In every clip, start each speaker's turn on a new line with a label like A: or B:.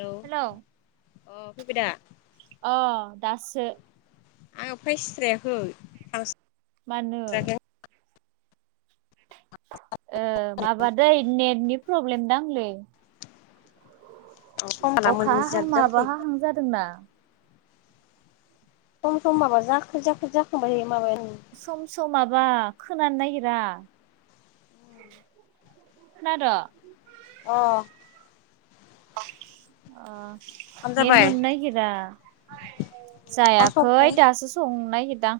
A: औ
B: हेलौ
A: अ फैबाय दा?
B: अ दासो।
A: आङो फायस्रायाखै थांसो
B: मानो?
A: [unintelligible]
B: ओ माबादै नेटनि प्रब्लेम दांलै।
A: आं सम लाना
B: अख हाहां
A: मोनजाब जाबाय थायो
B: माबाहाहां जादों ना।
A: ओ सम सम माबा जाख्रि जाख्रि जाखांबायो माबायानो।
B: सम सम माबा खोनानो नागिरा। खोनादो
A: अह
B: अह अ नेत
A: जाबाय
B: मोननो नागिरा।
A: मा
B: जायाखै
A: संबाय
B: दासो संनो नागिरदां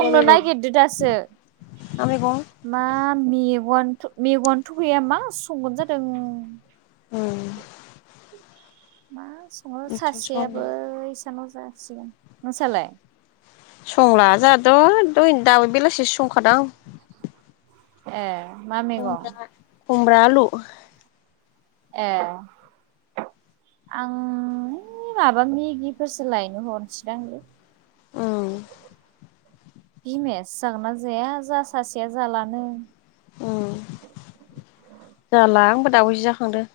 A: मा मैगं
B: नागिरदो दासो
A: मा मेगं
B: मा मेगन मेगवानथ गैया मा संगोन जादों
A: उम
B: मा सङो
A: सं
B: सासेयाबो इसानाव जासिगोन नोंसालाय
A: संला जाहाथ दहयनो दाबो बेलासिसो संखादां
B: ए मा मे
A: खुमब्रा खुमब्रा आलु
B: एह आं ओइ माबा मेगिफोरसो लायनो हरनोसैलां
A: औ
B: बिमायासो जागोनना जाया जोहा सासेया जालानो
A: उम जाला आंबो दाबवैसो जाखांदो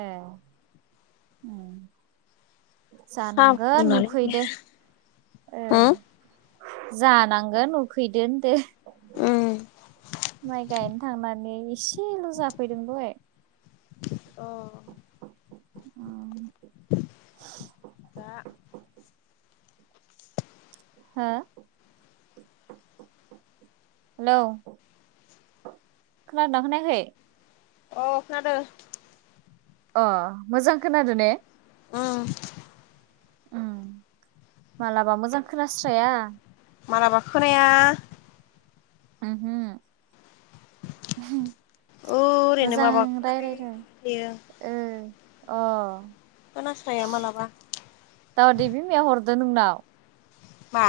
B: ए उम
A: साहा
B: जानांगोन
A: फुदुंनानै
B: उखैदो ओ
A: उम
B: जानांगोन उखैदो होनदो
A: उम
B: माइ गायनो थांनानै एसेल जाफैदों दहाय
A: अह
B: उम
A: दा
B: हा हेलौ खोनादों ना खोनायाखै?
A: अ खोनादो।
B: अ मोजां खोनादो ने?
A: उम।
B: उम मालाबा मोजां खोनास्राया।
A: मालाबा खोनाया।
B: उमहो।
A: ओरैनो माबाखौ
B: मोजां
A: खोनाबाय
B: रायलायदों
A: थायो
B: ओ अ।
A: खोनास्राया मालाबा।
B: दाउदै बिमाया हरदो नोंनाव?
A: मा?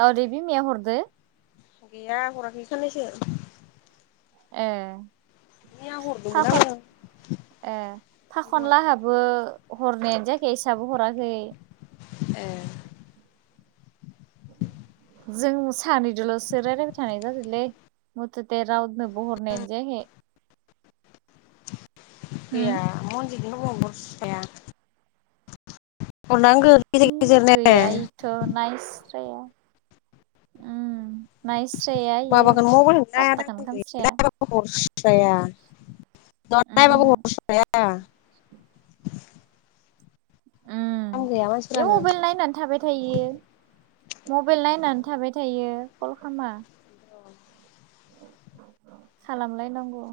B: दावदै बिमाया हरदो?
A: गैया हराखै साननैसो।
B: ए
A: मैया हरदोंमोन
B: फाखन
A: आङो
B: ए
A: हराखै
B: फाखनलाहाबो हरनायानो जायाखै इसाबो हराखै।
A: ए
B: जों सानैदोल'सो रायलायबाय थानाय जादोलै। मुथुते रावनोबो हरनायानो जायाखै। होम
A: गैया [unintelligible] हरनांगो
B: गैया इथ' नायस्राया उम। नायस्राया इयो
A: माबाखौनो मबाइलखौनो
B: पाटटाखोनो
A: नायादां
B: खामस्राया।
A: हरस्राया
B: उमहो
A: [unintelligible] दाम
B: उम
A: गैया
B: इ
A: मानसिफ्रानो
B: मबाइल नायनानै थाबाय थायो मबाइल नायनानै थाबाय थायो कल खामा। खालामलायनांगौ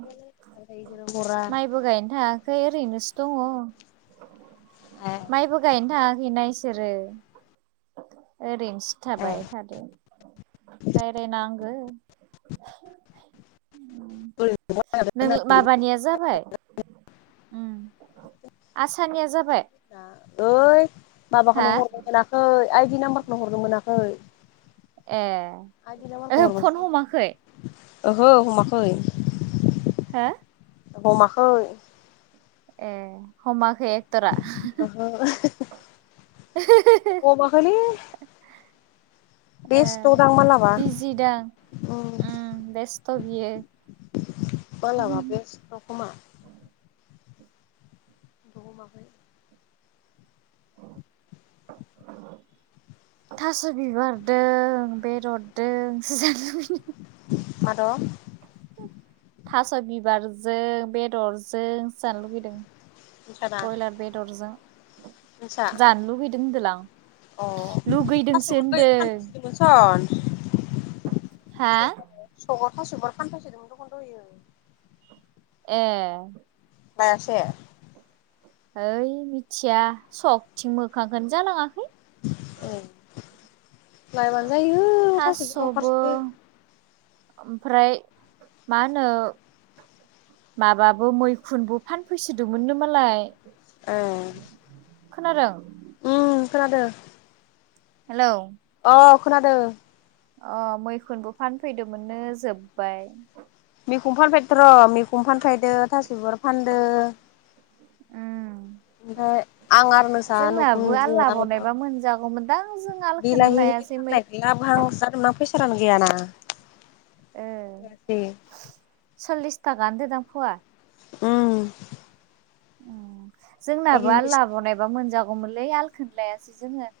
A: बिसोरो हरा
B: माइबो गायनो थाङा खै ओरैनोसो दङ
A: ए
B: माइबो गायनो थाङाखैना इसोरो। ओरैनोसो
A: ए
B: थाबाय थादो रायरायनांगो। नों माबानिया जाबाय? उम आसानिया जाबाय?
A: ना ओइ
B: हा
A: माबाखौनो हरनो मोनाखै आइदि नाम्बारखौनो हरनो मोनाखै।
B: ए
A: आइडि
B: ओहो
A: नाम्बारखौ हरबासो
B: फन
A: जागोन
B: हमाखै?
A: ओहो हमाखै।
B: हो?
A: हमाखै।
B: ए हमाखै एक्ट'रा?
A: ओहो हमाखैलै बेस्थ' दां मालाबा।
B: जि दां उम बेस्थ' बियो।
A: मालाबा बेस्थ' खोमा। [unintelligible]
B: [unintelligible] थास' बिबारदों बेदरदों सो जानो लुगै
A: माद'?
B: थास' बिबारजों बेदरजों जानो लुुबैदों।
A: नोंसाना
B: बयलार बेदरजों
A: नोंसा
B: जानो लुबैदों होनदोंलां।
A: अ थास'
B: लुगैदोंसो
A: गोरलै
B: होनदों
A: फानफैसोदोंमोन सन
B: हा
A: सकर थास' बिबार फानफाय सोदोंमोन द'ख' दहोयो।
B: ए।
A: बायासे?
B: होइ मिथिया सखथिं मोखांखोनो जालाङाखै।
A: ओं लायबानो जायो थास' बिबार
B: थास'बो
A: ओंखारसोदों।
B: ओमफ्राय मा होनो माबाबो मैखुनबो फानफैसोदोंमोननो मालाय।
A: ओं
B: खोनादों?
A: उम खोनादो।
B: हेलौ।
A: औ खोनादों।
B: अ मैखुनबो फानफैदोंमोननो जोबबाय।
A: मैफुन फानफैथ'र' मैफुन फानफायदो थास' बिबार फानदो।
B: उम।
A: ओमफ्राय आं आरो नोंसा
B: जोंनाबो आल
A: नखुमजोआ माबा
B: लाबावनायबा मोनजागौमोन दां जों आलखौनो लायासै मै
A: लाबहांसो जादोंमोन आं फैसारानो गैयाना
B: ओ
A: दे।
B: सल्लिस थाखानो दोदां फुवा?
A: उम
B: उम जोंनाबो आल
A: सल्लिस
B: लाबावनायबा मोनजागौमोनलै आलखौनो लायासै जोङो।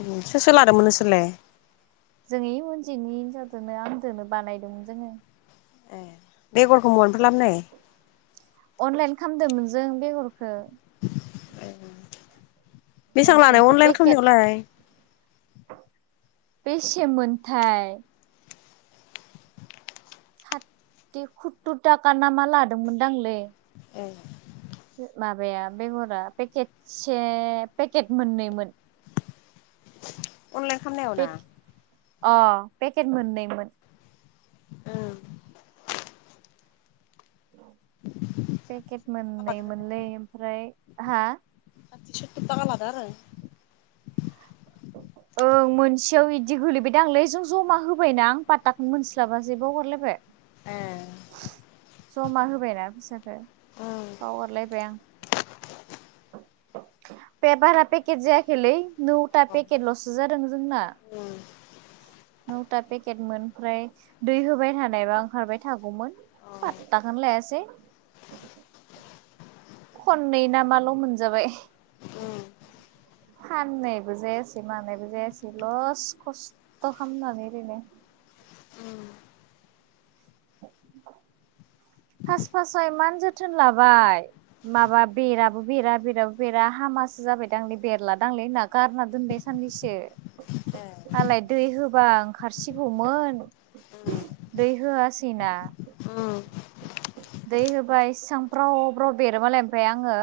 A: उम सोर सोर लादोंमोन नोंसोरलाय?
B: जोंइ उनजिनि हिनजावजोंनो आंदोनो बानायदोंमोन जोङो।
A: ए बेगरखौ मोननिफ्राय लाबनाय।
B: अनलाइन खालामदोमोन जों बेगरखौ।
A: ए। बेसां लानाय
B: मैखुनखौ
A: अनलाइन खामानायावलाय?
B: बेसे मोनथाय। सातथि खुततुर थाखा नामा लादोंमोनदांलै।
A: ए
B: माबाया बेगरा पेकेटसे पेकेट मोननैमोन।
A: खामनायाव ना?
B: पेक अ पेकेट मोननैमोन।
A: ओम साथि
B: पेकेट
A: सुत्तुर थाखा
B: मोननै
A: लादों नो
B: मोनलै ओमफ्राय हा?
A: साथि सुवातुर थाखा लादा आरो।
B: ओं मोनसेयाव बिदि गोलैबायदांंलै जों जमा होबायना आं पाटाखौनो मोनस्लाबासै आं बावगारलायबाय।
A: ए
B: जमा होबायना फैसाखौ
A: उम
B: बावगारलायबाय आं। बे बारा पेकेट जायाखेलै नोउ था पेकेट ल'सो जादों जोंना।
A: उम
B: नौथा पेकेटमोन ओमफ्राय दै होबाय थानायबा ओंखारबाय थागौमोन।
A: अ
B: पात्ता खौनो लायासै। खननै ना माल' मोनजाबाय।
A: उम
B: फाननायबो जायासै मानायबो जायासै लस खस्थ' थ खालामनानै ओरैनो।
A: उम
B: फास फासाव एमान जोथोन लाबाय। माबा बेराबो बेरा बेराबो बेरा हामासो जाबाय दांलै बेरला दांलै होनना गारना दोनबाय साननैसो।
A: ए
B: मालाय दै होबा ओंखारसिगौमोन
A: उम
B: दै होआसै [unintelligible]
A: उम।
B: दै होबाय एसेबां ब्राव ब्राव बेरोबालाय ओमफ्राय आङो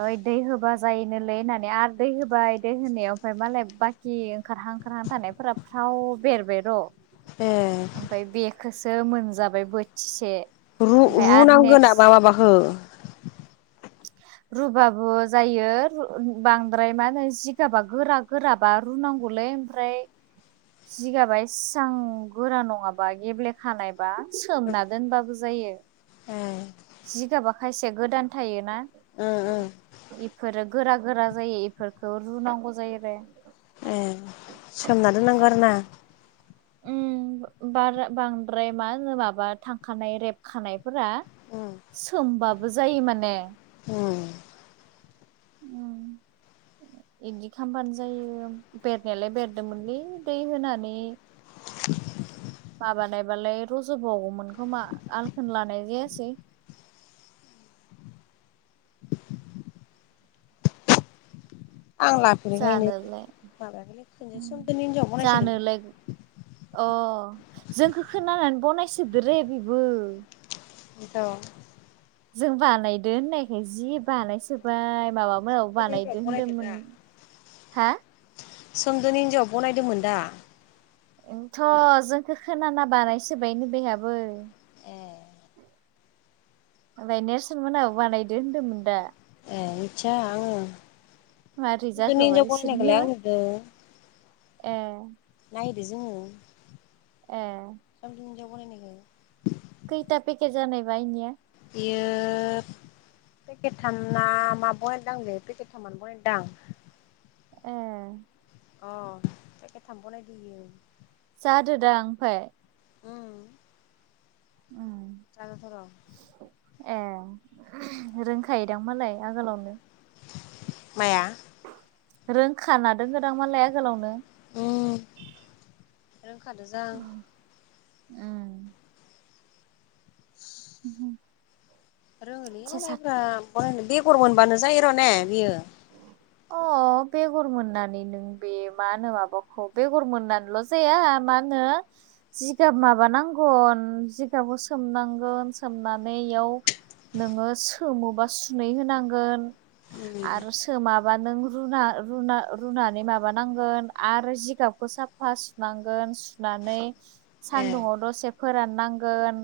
B: ओइ दै होबा जायोनोलै होननानै आरो दै होबाय दै होनायाव ओमफ्राय मालाय बाखि कि ओंखारहां ओंखारहां थानायफोरा फ्राव बेरबाय र'।
A: ए
B: ओमफ्राय बेखौसो मोनजाबाय बोथिसे।
A: रु
B: ओमफ्राय आरो
A: रुनांगोन नामा
B: नेक्स्ट
A: माबाखौ?
B: रुबाबो जायो बांद्राय मा होनो जिगाबा गोरा गोरा बार रुुनांगौलै ओमफ्राय जिगाबाय सिसां गोरा नङाबा गेब्ले खानायबा सोमना दोनबाबो जायो।
A: ए
B: जिगाबा खायसेया गोदान थायोना?
A: ओम ओम
B: इफोरो गोरा गोरा जायो इफोरखौ रुनांगौ जायो आरो।
A: ए सोमना दोननांगौ आरो ना?
B: उम बा-बांद्राय मा होनो माबा थांखानाय रेबखानायफोरा सोमबाबो जायो माने।
A: उम।
B: उम। बिदि खालामबानो जायो बेरनायालाय बेरदोंमोनलै दै होनानै [inaudible] माबानायबालाय रज' बावगौमोन खोमा आलखौनो लानाय जायासै।
A: आं लाफेरैखायनो
B: जानोलाय
A: माबायाखैलै खनसे सोमदोनि हिनजावा बानायनायसोदों।
B: जानोलाय अ जोंखौ खोनानानै बनायसोदो रे बेबो।
A: बेनोथ'।
B: जों बानायदों होननायखाय जि बानायसोबाय माबामोनाव
A: सोमदोननि
B: बानायदो
A: हिनजाव बनायदों
B: होनदोंमोन
A: दा
B: हा?
A: सोमदोननि हिनजावा बनायदोंमोन दा?
B: ओंथ' जोंखौ खोनाना बानायसोबायनो बेहाबो।
A: ए
B: ओमफ्राय नेरसोन मोनाबो बानायदो होन्दोंमोन दा।
A: आं मिथिया आङो।
B: मारै
A: नि
B: जाखोबा
A: हिन्जाव
B: इसोरनिया
A: गलायनायखौ आंबो नुदो।
B: ए
A: नायदो जोङो।
B: ए
A: आं हिनजाव बानायनायखौ।
B: खैथा पेकेट जानाय बा एनिया।
A: इयोब पेकेट थामना मा बनायदांलै पेकेट थामना बहायदां।
B: ए
A: अ फेखेथ थाम बनायदों इयो
B: जादो दा ओमफफ्राय
A: उम।
B: उम
A: जागनथ' र'
B: ए रोंखायोदां मालाय आगोलावनो
A: माया
B: रोंखानादों दां मालाय आगोलावनो
A: उम रोंखादो जां
B: ओं उम उम
A: रोङोलै मालायफ्रा बनायनो बेगर मोनबानो जायो र' ने बियो
B: अ बेगर मोननानै नों बे मा होनो माबाखौ बेगर मोनानल जाया मा होनो जिगाब माबानांगन जिगाबखौ सोमनांगन सोमनानै इयाव नोङो सोमोबा सुनै होनांगोन
A: उम
B: आरो सोमाबा नों रुना रुना रुनानै माबानांगोन आरो जिगाबखौ साब साफा सुनांगोन सुनानै
A: ए
B: सान्दुंआव दसे फोराननांगोन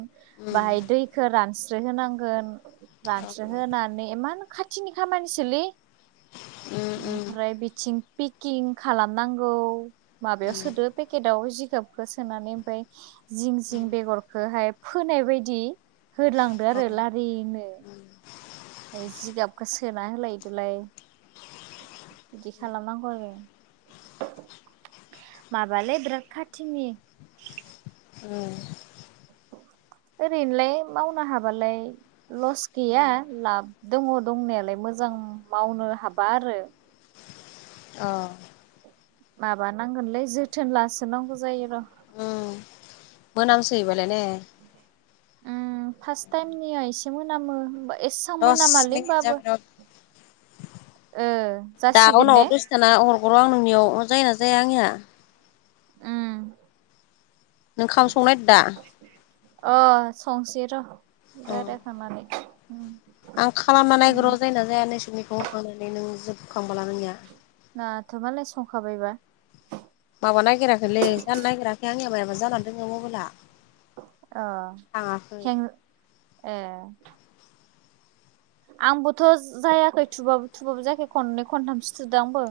A: उम
B: बाहाय दैखौ रानस्रो होनांगोन रानसो होनोनानै इमान खाथिनि खामानिसोलै
A: उम उम
B: ओमफ्राय बिथिं पेकिं खालामनांगौ माबायाव
A: उम
B: सोदो पेकेटाव जिगाबखौ सोनानै ओमफ्राय जिं जिं बेगरखौहाय फोनाय बायदि होलांदो
A: अ
B: आरो लारिनो
A: उम
B: जिगाबखौ सोना होलायदोलाय बिदि
A: उम
B: खालामनांगौ आरो माबालै बिराद खाथिनि
A: उम
B: ओरैनोलाय मावनो हाबालाय लस गैया लाब दङ दंनायालाय मोजां मावनो हाबा आरो
A: अ
B: माबानांगोनलै जोथोन लासोनांगौ जायो र'
A: मोनामसोयो बालाय ने
B: उम फार्स्ट टाइमनिया एसे मोनामो बा एस सां
A: दस
B: मोनामालै
A: मिनिट
B: होमबाबो
A: जाबाय र'
B: ओ जासिगोन ने
A: दाना अरगर' आं नोंनियाव जाय ना जाया आंनिया
B: उम
A: नों खाम संनाय दा
B: अ संसै र' दा
A: अ
B: रायलायखांनानै
A: आं खालामना नागन
B: संनि
A: र' जायना जाया नैसोरनिखौ होखांनानै नों जोबखांबला नोंनिया
B: नोंहाथ मालाय संखाबायबा
A: माबा नायागिराखोलै जानो नागिराखै आंनिया मायबा जानानै दोङो मबाइला
B: अ
A: थाङाखै
B: हें ए आंबोथ' जायाखै थुबाबो थुबाबो जायाखै खननै खनथामसो थुदों आंबो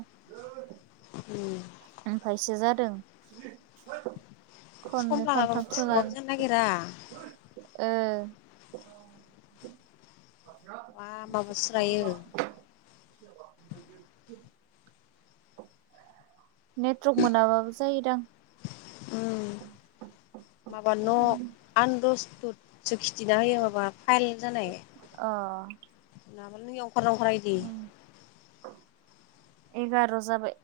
A: [inaudible]
B: ओमफायसो जादों
A: सम
B: खननै
A: लागाबाबो
B: खनथाम फोनां
A: थुबाबो जानो नागिरा
B: ओ
A: बा माबासोलायो
B: [unintelligible] [inaudible] नेटवर्क मोनाबाबो जायो
A: उम माबा न' आनदस्तुद सो खिथिना होयो माबा फाइल जानाय
B: अ
A: नंङाबा नैयाव अंखारा अंखारा इदि।
B: उम एगार' जाबाय।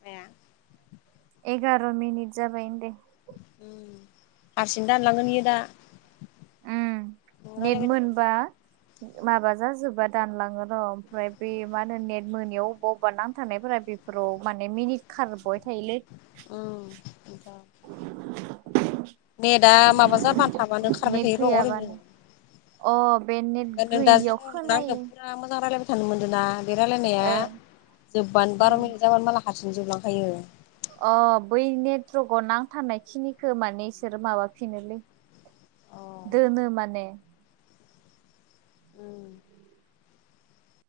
A: माया
B: एगार' मिनिट जाबाय होनदो।
A: हारसिं दानलांगोन इयो दा।
B: उम
A: नों
B: नेट
A: रायलायबाय
B: मोनबा
A: थाबा
B: माबा जाजोब्बा दानलाङोर' ओमफ्राय बे मा होनो नेट मोनियाव अबेबा अबेबा नांथानायफोरा बे फोराव माने मिनिट खारबाय थायोलै।
A: उम एनोथ'।
B: [inaudible]
A: नेटआ माबा जाबानो थाबानो खारबाय
B: नेट
A: थायोर' ओरैनो।
B: गैयाबानो
A: ओमफ्राय
B: अ' बे नेट
A: नों दा जों
B: गैयियाव
A: नोंना
B: खोनायि
A: आंजों फुरा मोजां रायलायबाय थानो मोन्दोंना बे रायलायनाया जोब्बानो
B: ओ
A: बार' मिनिट जाबानो माला हारसिंनो जोबलांखायो।
B: अ' बै नेटवर्कआव नांथानाय खिनिखो माने इसोर माबाफिनोलै।
A: अ
B: दोनो माने।
A: [inaudible]